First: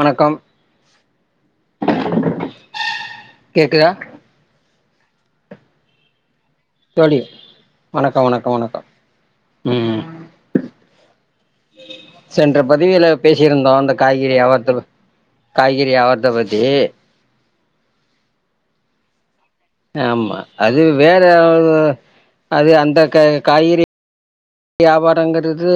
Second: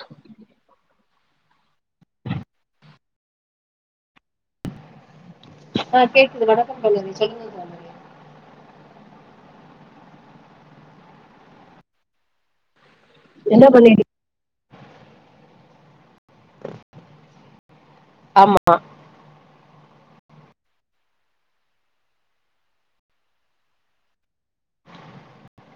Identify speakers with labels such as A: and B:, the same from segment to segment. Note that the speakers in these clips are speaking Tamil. A: வணக்கம் கேக்குதா
B: ஆ கேக்
A: தோழி வணக்கோ வணக்கோ வணக்கோ ம் சென்ற பதிவில
B: என்ன
A: பேசியிருந்தோ அந்த
B: பண்ணிட்டு
A: காய்கறி யவார்த்த காய்கறி யவார்த்த பத்தி
B: ஆம்மா
A: ஆமா அது வேற அது அந்த காய் காய்கறி வியாபாரங்கிறது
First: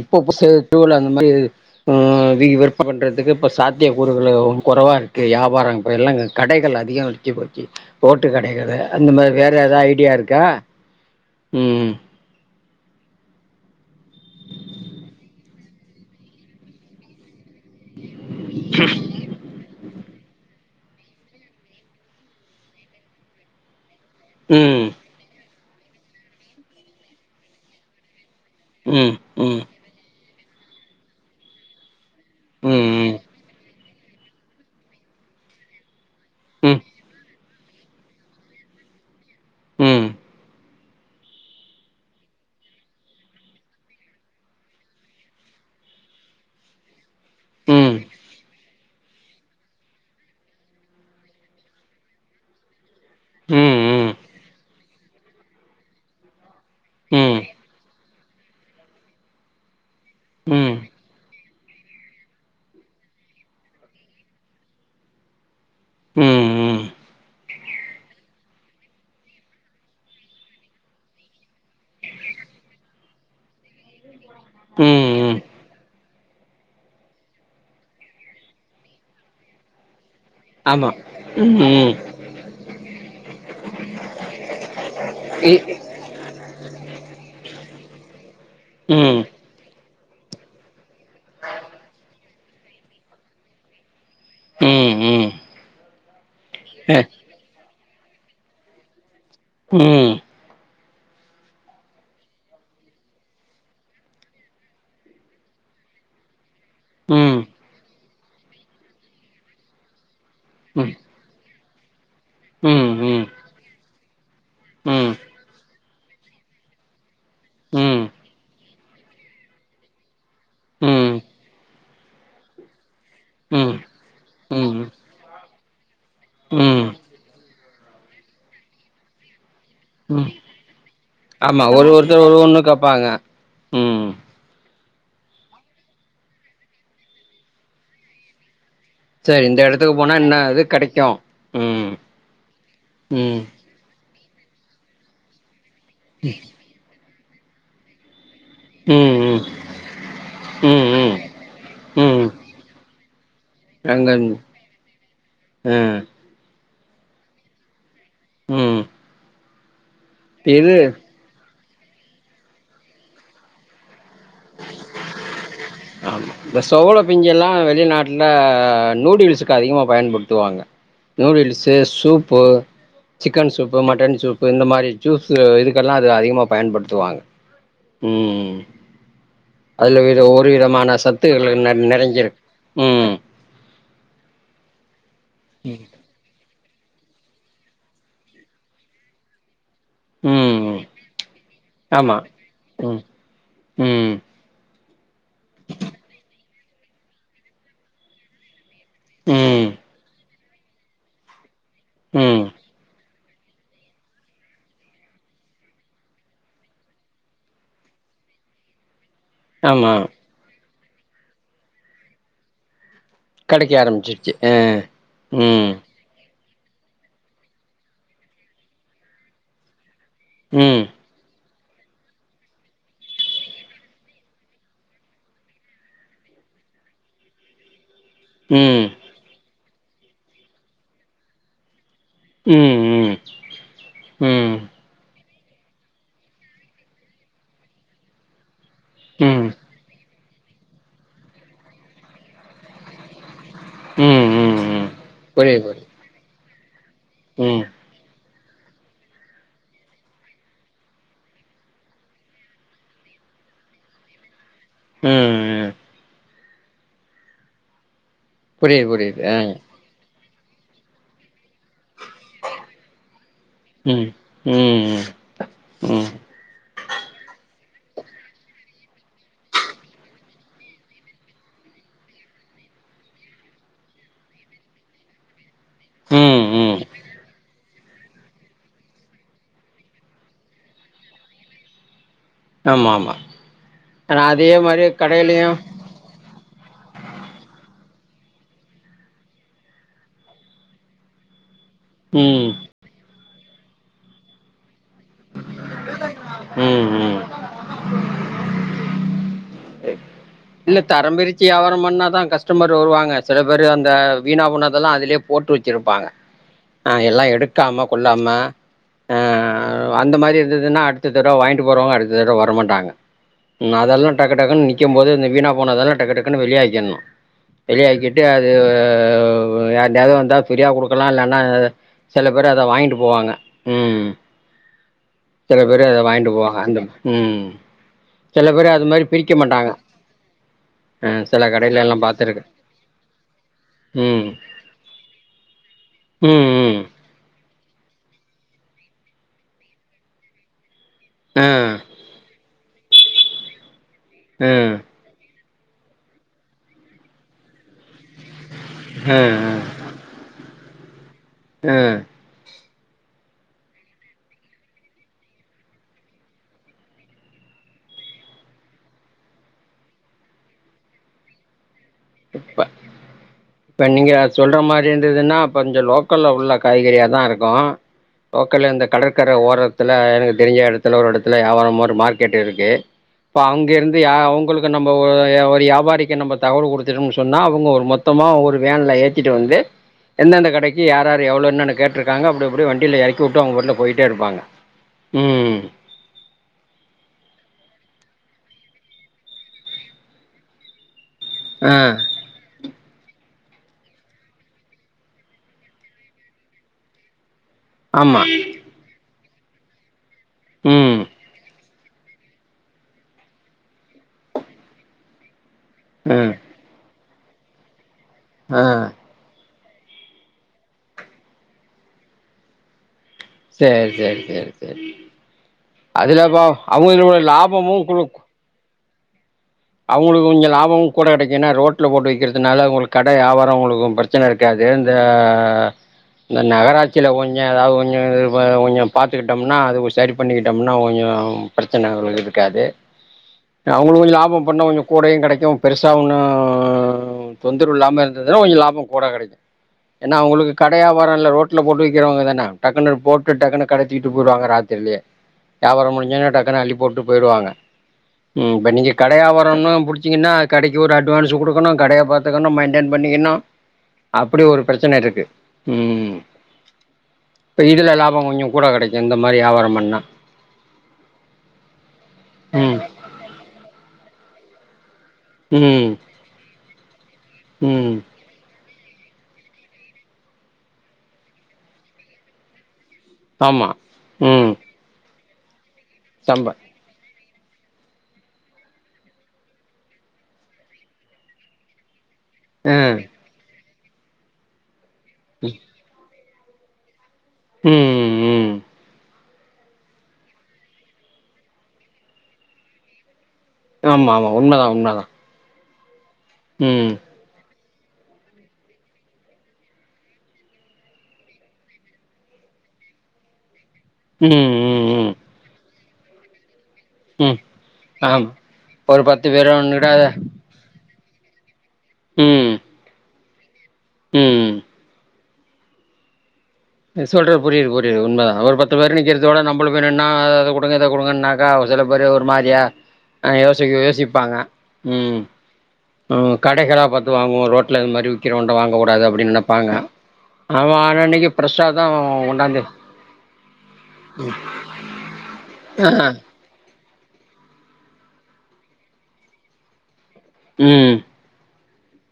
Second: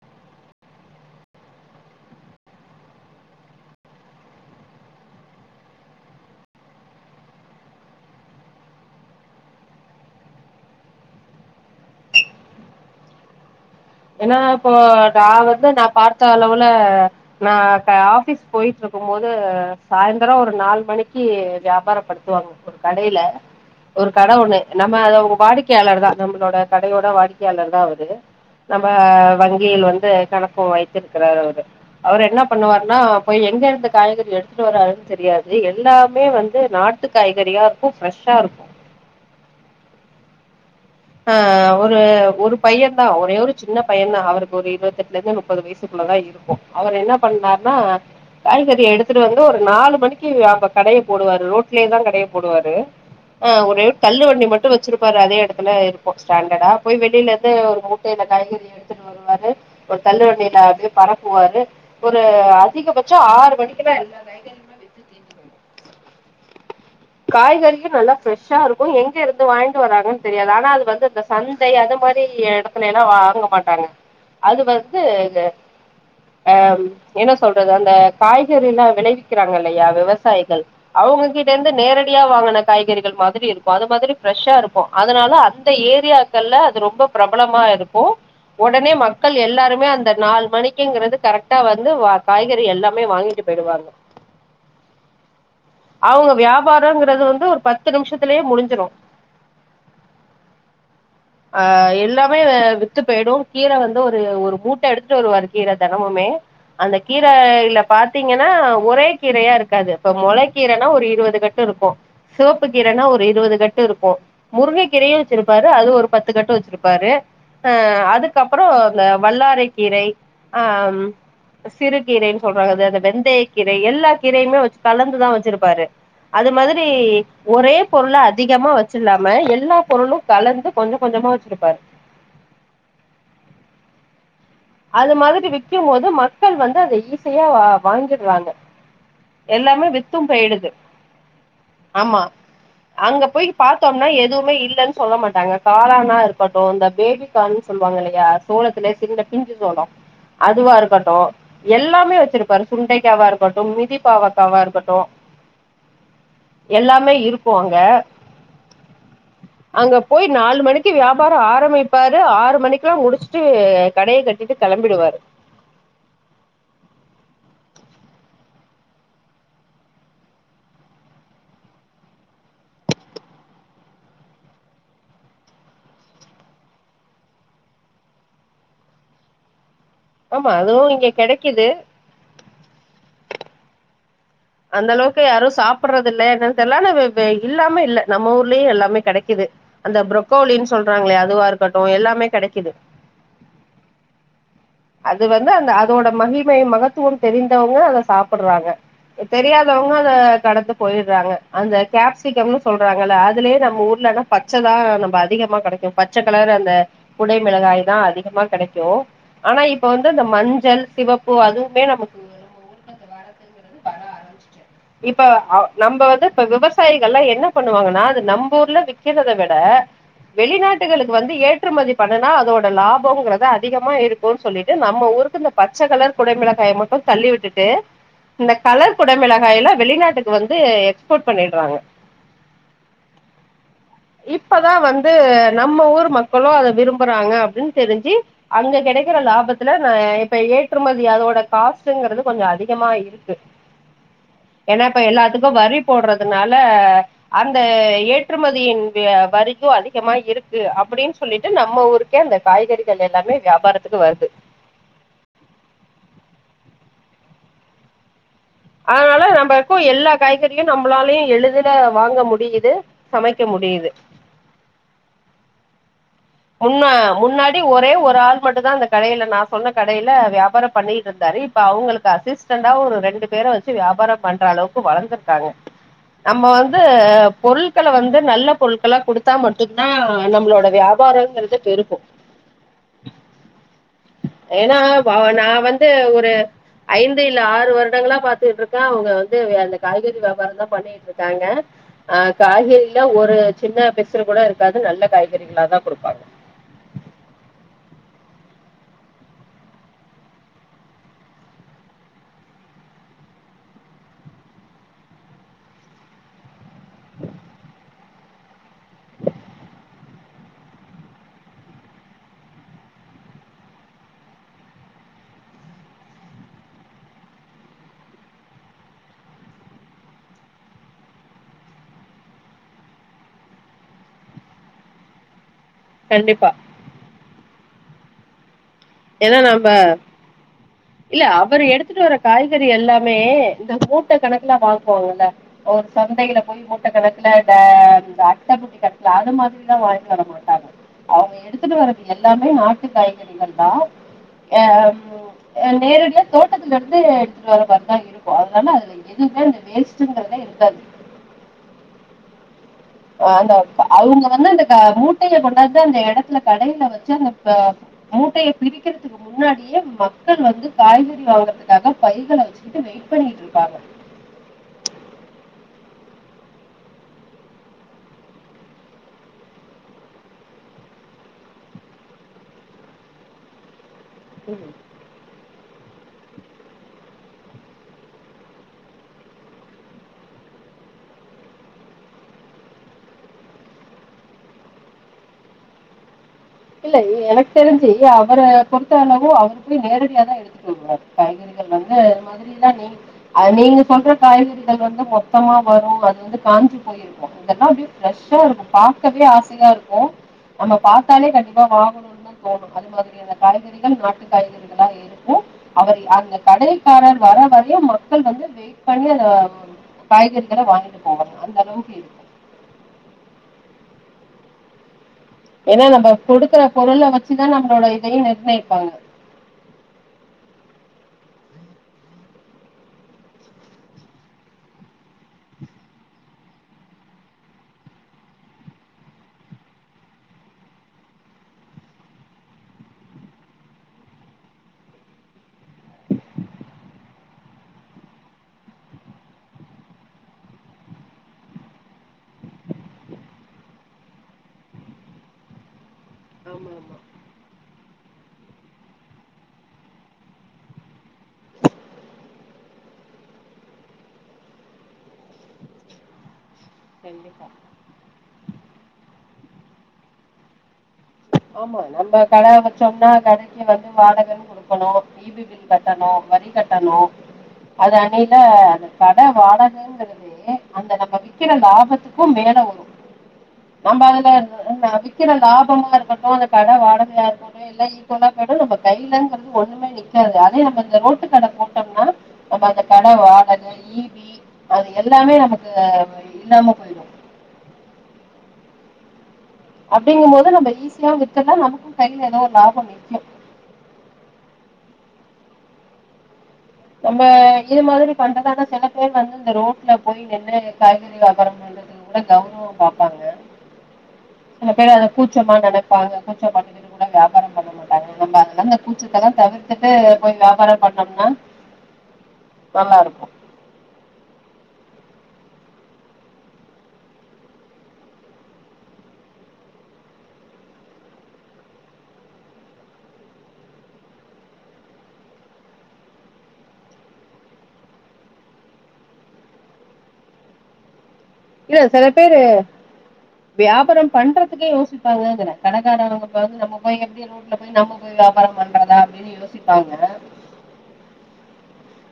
A: இப்போ புஸ்சு தூள அந்த மாரி இரு ம் வீ வர் இப்ப பண்ணுறதுக்கு இப்ப சாத்தியக் கூறுகள் கொறவாருக்கு வியாபார இப்டியெல்லா கடைகள் அதிக வச்சி போச்சி ஓட்டு கெடைக்கற அந்த மாரி வேற எதா ஐடியா இருக்கா ம்
B: ஏனா இப்போ நா வந்து நா பார்த்த அளவுல நா அட்ட ஆபிஸ் போயிற்ருக்கு மோது சாய் அப்றோ ஒரு நாலு மணிக்கி வியாபாரப் படுத்துவாங்க ஒரு கடயில ஒரு கட ஒண்ணு
A: ம்
B: நம்ம அத அவுங்க வாடிக்கையாளர் தா நம்மளோட கடையோட வாடிக்கையாளர் தா அவரு நம்ம
A: ம் ம்
B: வங்கியில் வந்து கணக்கு வைத்திருக்கிறார் அவரு அவர் என்ன பண்ணுவார்னா
A: ம் ம்
B: போய் எங்க இருந்த காய்கறி எடுத்துட்டு வரார்ன் தெரியாது எல்லா மே வந்து
A: ம்
B: நாட்டு காய்கறியாருக்கு ஃப்ரெஷ்ஷா இருக்கு
A: ம் ம்
B: ஆ ஒரு ஒரு பைய தா ஒரே ஒரு சின்ன பைய தா அவருக்கு ஒரு இருவத்தெட்லந்து நுப்பது வயசுக்கு [unintelligible] தா இருக்கு அவர் என்னா பண்ணார்னா காய்கறி எடுத்துட்டு வந்து ஒரு நாலு மணிக்கு அப்ப கடய போடுவாரு ரோட்லேயே தா கடய போடுவாரு ஆ
A: ம்
B: ஒரே
A: ம்
B: தள்ளு வண்டி மட்டு வெச்சிருப்பாரு அதே எடத்து துல இருக்கு ஸ்டாண்டடா போய்
A: ம் ம்
B: வெளியிலருந்து ஒரு மூட்டையில காய்கறி எடுத்துட்டு வருவாறு ஒரு தள்ளுவன்டி அ அப்டியே பரப்புவாரு ஒரு அதிகபட்சோ ஆறு மணிக்கெல்லா எல்லா காய்
A: ம் ம்
B: காய்கறிகள் நல்லா ஃபிரஷ்ஷாருக்கு எங்க இருந்து வாய்ங்ட்டு வராங்கன் தெரியாது ஆனா அது வந்து இந்த சந்தை அது இந்த மாரி யடத்துல எல்லா வாங்க மாட்டாங்க அது வந்து
A: ம்
B: அ என்ன சொல்றது அந்த காய்கறிலா விளைவிக்கிறாங்க இல்லையா விவ சாயிகள்
A: ஆமா
B: அவுங்க
A: ம்
B: கிட்டருந் து
A: ம்
B: நேரடியா வாங்குன காய்கறிகள் மாதிரி இருக்கு அது மாதிரி ஃப்ரஷ்ஷா இருக்கு அதனால
A: இ
B: அந்த ஏரியாக்ல்ல அது ரொம்ப பிரபலமா இருக்கு ஒடனே
A: ம்
B: மக்கள் எல்லாருமே அந் தட் நாலு மணிக்கிங்கிறது கரெக்டா வந்து வ காய்கறி எல்லாமே வாங்கிட்டு போய்டுவாங்க
A: ம் ம்
B: அவுங்க
A: அ
B: வியாபாரங்குறது வந்து ஒரு பத்து நிமிஷத்திலேயே முடிஞ்சிரு
A: ம்
B: ஆ எல்லாமே வித்து பேய்டு கீர வந்து ஒரு ஒரு மூட்ட எடுத்துட்டு வருவாரு கீர தெனமுமே அந்த
A: ம் ம் ம் ம் ம் ம் ம்
B: கீரயில பாத்தீங்கன்னா ஒரே கீரையா இருக்காது இப்ப மொளக்கீரனா ஒரு இருவது கட்டு இருக்கு சிவப்பு கீரனா ஒரு இருவது கட்டு இருக்கு முருங்கை கீரையு வச்சிருப்பாரு அது ஒரு பத்து கட்டு வச்சிருப்பாரு அ
A: ம்
B: அதுக்கப்றோ இந்த வல்லாறை கீரை ஆம்
A: ம் ம்
B: சிறு கீரைன் சொல்றாங்க அந்த அந்த வெந்தய கீரை எல்லா கீரையுமே வச்சு கலந்துதா வச்சிருப்பாரு அது மாதிரி ஒரே பொருள அதிகமா வச்சிலாம எல்லா பொருளு கலந்து கொஞ்சம் கொஞ்சமா
A: ஆமா
B: வச்சிருப்பாரு
A: ஒரு ஒருத்தர் ஒரு ஒண்ணு கேப்பாங்க ம்
B: அது மாதிரி விக்கு போது மக்கள் வந்து அத ஈஸியா வாங்கிட்றாங்க
A: சரி இந்த
B: எல்லாமே
A: எடத்துக்கு போனா
B: வித்து
A: என்ன இது
B: போய்டுது
A: கெடைக்கு ம்
B: ஆமா அங்க
A: ம்
B: போயி பாத்தோம்னா எது எதுவுமே இல்லன் சொல்ல மாட்டாங்க காளானா இருக்கட்டு அந்த பேபி கான் சொல்வாங்க இல்லையா சோளத்திலே
A: ம்
B: சின்ன
A: ம்
B: பிஞ்சி சோளோ அதுவா
A: ம் ம்
B: இருக்கட்டு எல்லாமே
A: ம்
B: வச்சிருப்பாரு சுண்டைக்காவா இருக்கட்டு மிதி
A: அங்க
B: பாவக்காவா இருக்கட்டு
A: ம்
B: எல்லாமே இருக்கு அங்க
A: ம்
B: அங்க போய் நாலு
A: இது
B: மணிக்கு வியாபாரோ ஆரமிப்பாரு ஆறு மணிக்ல்லா முடிச்சுட்டு கடைய கட்டிட்டு கெளம்பிடுவாரு
A: ஆமா இந்த சோள பிஞ்சி எல்லா வெ வெளிநாட்ல நூடுல்ஸ்க்கு அதிகமா பயன்படுத்துவாங்க noodles soup chicken soup mutton soup இந்த மாரி ஜூஸ்சு இதுக்கெல்லா அது அதிகமா பயன் படுத்துவாங்க ம் அதுல விட ஒரு
B: ஆமா அதுவு
A: விதமான
B: இங்க
A: சத்துகள்
B: கெடைக்குது
A: நிறைஞ்சிருக் ம்
B: அந்த அளவுக்கு யாரும் சாப்பிறதுல்ல அதா தெருஞ் ல்லானு வே இல்லாம இல்ல நம்ம ஊர்லயும் எல்லாமே கிடைக்குது அந்த
A: ம்
B: புரொக்கோலின்னு
A: ம்
B: சொல்றாங்களோ அதுவா இருக்கட்டும்
A: ஆமா
B: எல்லாமே கிடைக்கிது
A: ம் ம்
B: அது வந்து அந்த அதோட மகிமை மகத்துவம் தெரிந்தவங்க அதை சாப்பிடுறாங்க
A: ம்
B: தெரியாதவங்க அத கடத்து போயிடுறாங்க அந்த
A: ம்
B: கேப்சிகம்ன்னு சொல்றாங்கல்ல அ துலயே நம்ம ஊர்ல பச்சை தான் நம்ம அதிகமா கிடைக்கும் பச்சை கலர் அந்த குடை மிளகாய் தான் அதிக மா கிடைக்கும் ஆனா இப்ப
A: ஆமா
B: வந்து அந்த மஞ்சள் சிவப்பு அதுவுமே நமக்கு
A: கெடைக்க ஆரம்பிச்சிருச்சு ஆ
B: இப்ப
A: ம்
B: நம்ம வந்து இப்ப விவசாயிகள் எல்லாம் என்ன பண்ணுவாங்கன்னா அது நம்ம ஊர்ல விற்கிறதை விட
A: ம்
B: வெளிநாட்டுகளுக்கு வந்து ஏற்றுமதி பண்ணனா அதோட லாபம்ங்கிறது அதிகமா இருக் கோனு சொல்லிட்டு நம்ம ஊருக்கு இந்த பச்சை கலர் குடைமிளகாயை மட்டும் தள்ளி விட்டுட்டு இந்த
A: ம்
B: கலர் குடைமிளகாய எல்லாம் வெளிநாட்டுக்கு வந்து எக்ஸ்போர்ட் பண்ணிடுறாங்க
A: ம் ம் ம்
B: இப்பதான் வந்து நம்ம ஊர் மக்களும் அதை விரும்புறாங்க அப்படின்னு தெரிஞ்சு அங்க கிடைக்கிற
A: ம்
B: லாபத்துல நான் இப்ப ஏற்றுமதி அதோட காஸ்டுங்கிறது கொஞ்சம் அதிகமா இருக்கு
A: ம் ம்
B: ஏன்னா
A: ம்
B: இப்ப எல்லாத்துக்கும்
A: புரியுது
B: வரி
A: புரியுது
B: போடுறதுனால அந்த
A: ம்
B: ஏட் ற்றுமதியின் வே வரிக்கும் அதிகமா இருக்கு அப்படின்னு சொல்லிட்டு நம்ம ஊருக்கே அந்த காய்கறிகள் எல்லாமே வியாபாரத்துக்கு வருது
A: ம் ம் புரியுது புரியுது
B: அதனால
A: ஆ
B: நம்ம இப்போ இருக்கும் எல்லா காய்கறியும் நம்மளால எளுதில வாங்க முடியுது சமைக்க முடியுது
A: ம் ம் ம் ம்
B: முன்ன முன்னாடி ஒரே ஒரு ஆள் மட்டும் தான் அந்த கடையில நான் சொன்ன கடையில வியாபாரம் பண்ணிட்டு இருந்தாரு இப்ப அவங்களுக்கு அசிஸ்டன்டா ஒரு ரெண்டு பேரை வச்சி வியாபாரம் பண்ற அளவுக்கு வளர்ந்துருக்காங்க
A: ம்
B: நம்ம வந்து
A: ம்
B: பொருள் மக்களை வந்து நல்ல பொருட்களா கொடுத்தா மட்டும்தான் நம்மளோட வியாபாரங்கன்ரது பெருகும்
A: ஆமா ஆமா ஆனா அதே
B: ஏன்னா
A: மாரி
B: வா
A: கடையிலயு
B: நான் வந்து ஒரு ஐந்து இல்ல ஆறு வரு டங்களாம் பாத்துட்டு இருக்கேன் அவங்க வந்து அந்த காய்கறி வியாபாரம் தான் பண்ணிட்டு இருக்காங்க ஆ
A: ம் ம்
B: காய்கறிலே ஒரு சின்ன பிசுரு கூட இருக்காது நல்ல காய்கறி
A: ம் ம் இல்ல தரம்பிரிச்சி வியாபாரம் பண்ணாதான் கஸ்டமர் வருவாங்க சில பேரு அந்த வீணாபோனதெல்லாம் அதுலயே போட் போட்டு வச்சிருப்பாங்க ஆ எல்லாம் எடுக்காம கொள்ளாம இந்ததுனா அடுத்த தடவை வாங்கிட்டு போறவங்க அடுத்த தடவை வர மாட்டாங்க அதெல்லாம் டக்கு டக்குன்னு நிக்கும் போது இந்த வீணா போனதெல்லாம் டக்கு டக்குன்ன வெளியாக்கிணும் வெளியாக்கிட்டு அது யாருட்யாவது வந்தா பிரியா கொடுக்கலாம் இல்ன்னா சில பேர் அத வாங்கிட்டு போவாங்க உம் சில பேர் அதை வாங்கிட்டு
B: கண்டிப்பா
A: போவாங்க அந்த உம் சில பேரு அத மாரி பிரிக்க
B: ஏன்னா நம்ப
A: மாட்டாங்க ஆ
B: இல்ல
A: சில
B: அவரு
A: கடையில
B: எடுத்துட்டு
A: எல்லாம்
B: வரற
A: பாத்துருக்கேன்
B: காய்கறி எல்லாமே இந்த மூட்ட
A: ம்
B: கணக்கெல்லாம் வாங்குவாங்கல்ல ஒரு சந்தையில
A: ம்
B: போய்
A: ம்
B: மூட்ட கணக்குல இந்த அட்டபெட்டி கட்டல அது மாதிரில்லா வாய்னு வர மாட்டாங்க அவங்க
A: ஆ
B: எடுத்துட்டு வர்றது எல்லாமே நாட்டு காய்கறிகள் தான்
A: ஆ
B: ஆஹ் நேரடியா தோட்டத்துல இருந்து எடுத்துட்டு வர மாரி தான் இருக்கு அதனால அதுல
A: ஆ
B: எதுவுமே அந்த வேஸ்டுங்ரதே இருக்காது
A: ஆஹ்
B: அந்த அவுங்க வந்து அந்த மூட்டையை கொண்டாந்து அந்த இடத்துல கடையில வச்சு அந்த ப மூட்டையை பிரிக்கிறதுக்கு முன்னாடியே மக்கள் வந்து காய்கறி வாங்கறதுக்காக
A: இப்ப இப்ப நீங்க சொல்ற மாதிரி இருந்ததுன்னா கொஞ்சம் லோக் உட்க்கொல்ல உள்ள காய்கறியாதா இருக்கு லோக்கல்ல இந்த கடற்கர ஓரத்துல எனக்கு தெரிஞ்ச எடத்துல ஒரு எடத்துல வியாபரோ ஒரு மார்க்கெட் இருக்கு இப்ப அங்க இருந்து யா அவங்களுக்கு நம்ம ஒரு வியாபாரிக்கு நம்ம தகவல் கொடுத்து டோம்னு சொன்னா அவங்க ஒரு மொத்தமா ஒரு வேன்ல ஏத்திட்டு வந்து எந்தெந்த கடைக்கு யார் யார் எவ்வளவு என்னன்னு கேட்டுருக்காங்க அப்பிடி அப்பிடி வண்டியில எறக்கி விட்டு அவங்க வீட்டுல போயிட்டே இருப்பாங்க உம்
B: இல்ல எனக்கு தெரிஞ்சு அவர பொறுத்த அளவு அவரு போய் நேரடியா தா எடுத்துட்டு வருவாரு காய்கறிகள்
A: ஆ
B: வந்து அது மாதிரி தா நீங் அ நீங்க சொல்ற காய்கறிகள் வந்து மொத்தமா வரு அது வந்து காஞ்சு போயிருக்கு இதெல்லா அப்பிடியே
A: ஆமா
B: ப்ரெஷ்ஷா இருக்கு பாக்கவே ஆசையா இருக்கு நம்ம
A: ம்
B: பாத்தாலே கண்டிப்பா ரொம்ப வாங்கணுனே தோணு அது மாதிரியேதா காய்கறிகள் நாட்டு காய்கறிகளா இருக்கு அவர்
A: ஆ
B: அந்த கடைக்காரர் வர வரையு மக்கள் வந்து
A: ஆ
B: வெயிட் பண்ணி அத ம் காய்கறிகள வாங்கிட்டு போவாங்க அந்த அளவுக்கு இருக்கு
A: செரி செரி செரி செரி
B: ஏன்னா நம்ம
A: அதுலப்போ
B: கொடுக்குற பொருளை
A: அவங்ககிட்ட
B: வச்சுதான்
A: லாபமு
B: நம்மளோட
A: குடுக்கு
B: இதையும் நிர்ணயிப்பாங்க
A: அவங்களுக்கு கொஞ்சு லாபமு கூட கெடைக்கு ஏன்னா ரோட்ல போட்டு வெக்கிறதுனால உங்களுக்கு கடே வியாபாரோ உங்களுக்கு பிரச்சனே இருக்காது தெந்த இந்த நகராட்சியில கொஞ்சு ஏதாவது கொஞ்சு கொஞ்சு பாத்துக்கிட்டோம்னா அது சரி பண்ணிக்கிட்டோம்னா ஒயோ நா பிரச்சனே அவங்களுக்கு இருக்காது அவங்களுக்கு கொஞ்சு லாபம் பண்ணா கொஞ்சு கூடையு கெடைக்கு பெருச ஒன்னு தொந்தரவு இல்லாம இருந்ததுன்னா கொஞ்சு லாபம் கூட கெடைக்கு ஏன்னா அவங்களுக்கு கடையா வியாபாரோ இல்ல ரோட்ல போட்டு விக்கிறவங்க தானே டக்குன்ன போட்டு டக்குனு கடைய தூக்கிட்டு போயிடுவாங்க ராத்தி இல்லையே வியாபாரோ முடிஞ்சோனே டக்குன்ன
B: ஆமா
A: அள்ளி
B: ஆமா
A: போட்டு போயிடுவாங்க இப்ப நீங்க கடே வியாபாரோ [unintelligible] புடிச்சிங்கன்னா கடைக்கு ஒரு அட்வான்ஸ் குடுக்கணு கடையா பாத்துக்கணு மெயின்டேன் பண்ணிக்கினு அப்படி ஒரு பிரச்சன இருக்கு உம்
B: கண்டிப்பா
A: இப்ப இதுல லாபோ கொஞ்சு கூட கெடைக்கு இந்த மாரி வியாபாரோ பண்ணா
B: ஆமா நம்ம இடே
A: ம்
B: வச்சோம்னா கடைக்கு வந்து வாடகைன்னு குடுக்கணு ஈபிபில்
A: ம்
B: கட்டணு வரி கட்டணு
A: ம்
B: அது அணியில அது கடை வாடகங்கறதே அந்த நம்ம விக்கிற லாபத்துக்கு மேல வரு
A: ஆமா
B: நம்ம
A: ம்
B: அதுல விக்கிற லாபமா இருக்கட்டு அந்த
A: சம்ப
B: கடே வாடகையா இருக்க எல்ல ஈ கொலா கடை நம்ம கையிலங்கிறது ஒண்ணுமே நிக்காது அதே நம்ம இந்த ரோட்டு கடே போட்டோம்னா நம்ம
A: ஆ
B: அந்த கடே வாடகே ஈபி அது எல்லாமே நமக்கு இல்லாம போயிடு
A: உம் உம்
B: அப்டிங்கும்போது நம்ம ஈஸியா வித்திர்லா நமக்கு கைல எதோ ஒரு லாபோ நிக்கு
A: ஆமா ஆமா உண்மதா உண்மதா ம்
B: நம்ப இது மாதிரி பண்றதால செல பேர் வந்து இந்த ரோட்ல போய் நின்னு காய்கறி வியாபாரோ பண்ணிர் இவுங்கூட கௌரவோ பாப்பாங்க
A: ம்
B: சில
A: ம்
B: பேர் அத
A: ம்
B: கூச்சமா நெனைப்பாங்க கூச்சபட் என்னென்னமோலா
A: ம்
B: வியாபாரோ பண்ண மாட்டாங்க
A: ஆமா
B: நம்ம அதெல்லா
A: ஒரு பத்து
B: கூச்சத்தெல்லா தவிர்த்துட்டு
A: பேரோன்னுடா
B: போய் வியாபாரோ பண்ணோம்னா
A: ம்
B: நல்லாருக்கு
A: ம் சொல்றது புரியுது புரியுது உண்மதா அவர் பத்து பேர் நிக்கிறதோட நம்மளு போய் நின்னா அத குடுங்க இத குடுங்கனாக்கா சில பேரு ஒரு மாரியா அ யோசிக்க யோசிப்பாங்க ம் ஆ கடைகளா பாத்து வாங்குவோ ரோட்ல இது மாரி விக்கிறவன்ட்ட வாங்க கூடாது அப்டின் நெனைப்பாங்க அவ் வாரன்னிக்கி
B: இல்ல
A: பிரசாதோ
B: சில பேரு
A: கொண்டாந்து
B: வியாபாரம் பண்றதுக்கே யோசிப்பாங்கங்கிற
A: ஆ
B: கடக்காரங்க வந்து நம்ம போய் எப்டி ரோட்ல போய் நம்ம போய் வியாபாரம் பண்றதா அப்டினு யோசிப்பாங்க
A: ம்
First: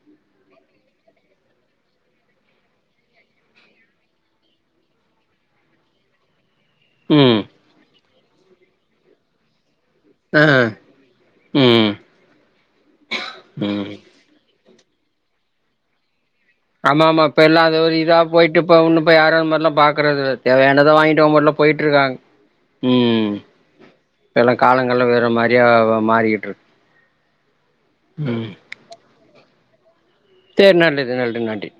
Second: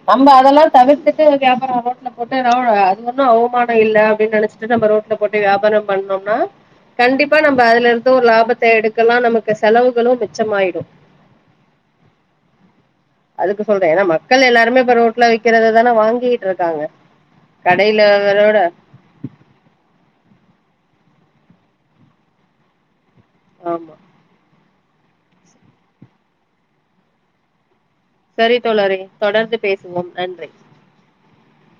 B: நம்ம அதெல்லா தவிர்த்துட்டு வியாபாரோ ரோட்ல போட்டேனா அது ஒன்னு அவுமானோ இல்ல அப்டின் நெனச்சிட்டுதா ம ரோட்ல போட்டு வியாபார பண்ணோம்னா கண்டிப்பா
A: ம்
B: நம்ம அதுலருந்து ஒரு லாபத்த எடுக்கலா நமக்கு செலவுகளு
A: ஆ
B: மிச்சமாயிடு
A: ம்
B: அதுக்கு
A: ம்
B: சொல்றே ஏனா மக்கள் எல்லாருமே இப்ப ரோட்ல விக்கிறத தானே வாங்கி
A: ஆமாமா இப்பல்லா அது ஒரு இதா
B: விட
A: போயிட்டுப்ப ஒன்னு இப்போ யாரு அதுமாரிலா பாக்குறது இல்ல தேவையானத வாங்கிட்டு அவுங் மோட்டுல போயிட்ருக்காங் ம்
B: ஆமா
A: தெல காலங்கள் வேற மாதிரியா மாறிக்கிட்டு இருக்கு
B: செரி தோழரே தொடர்ந்து பேசுவோம் நன்றி
A: சேர் நன்றி நன்றி நன்றி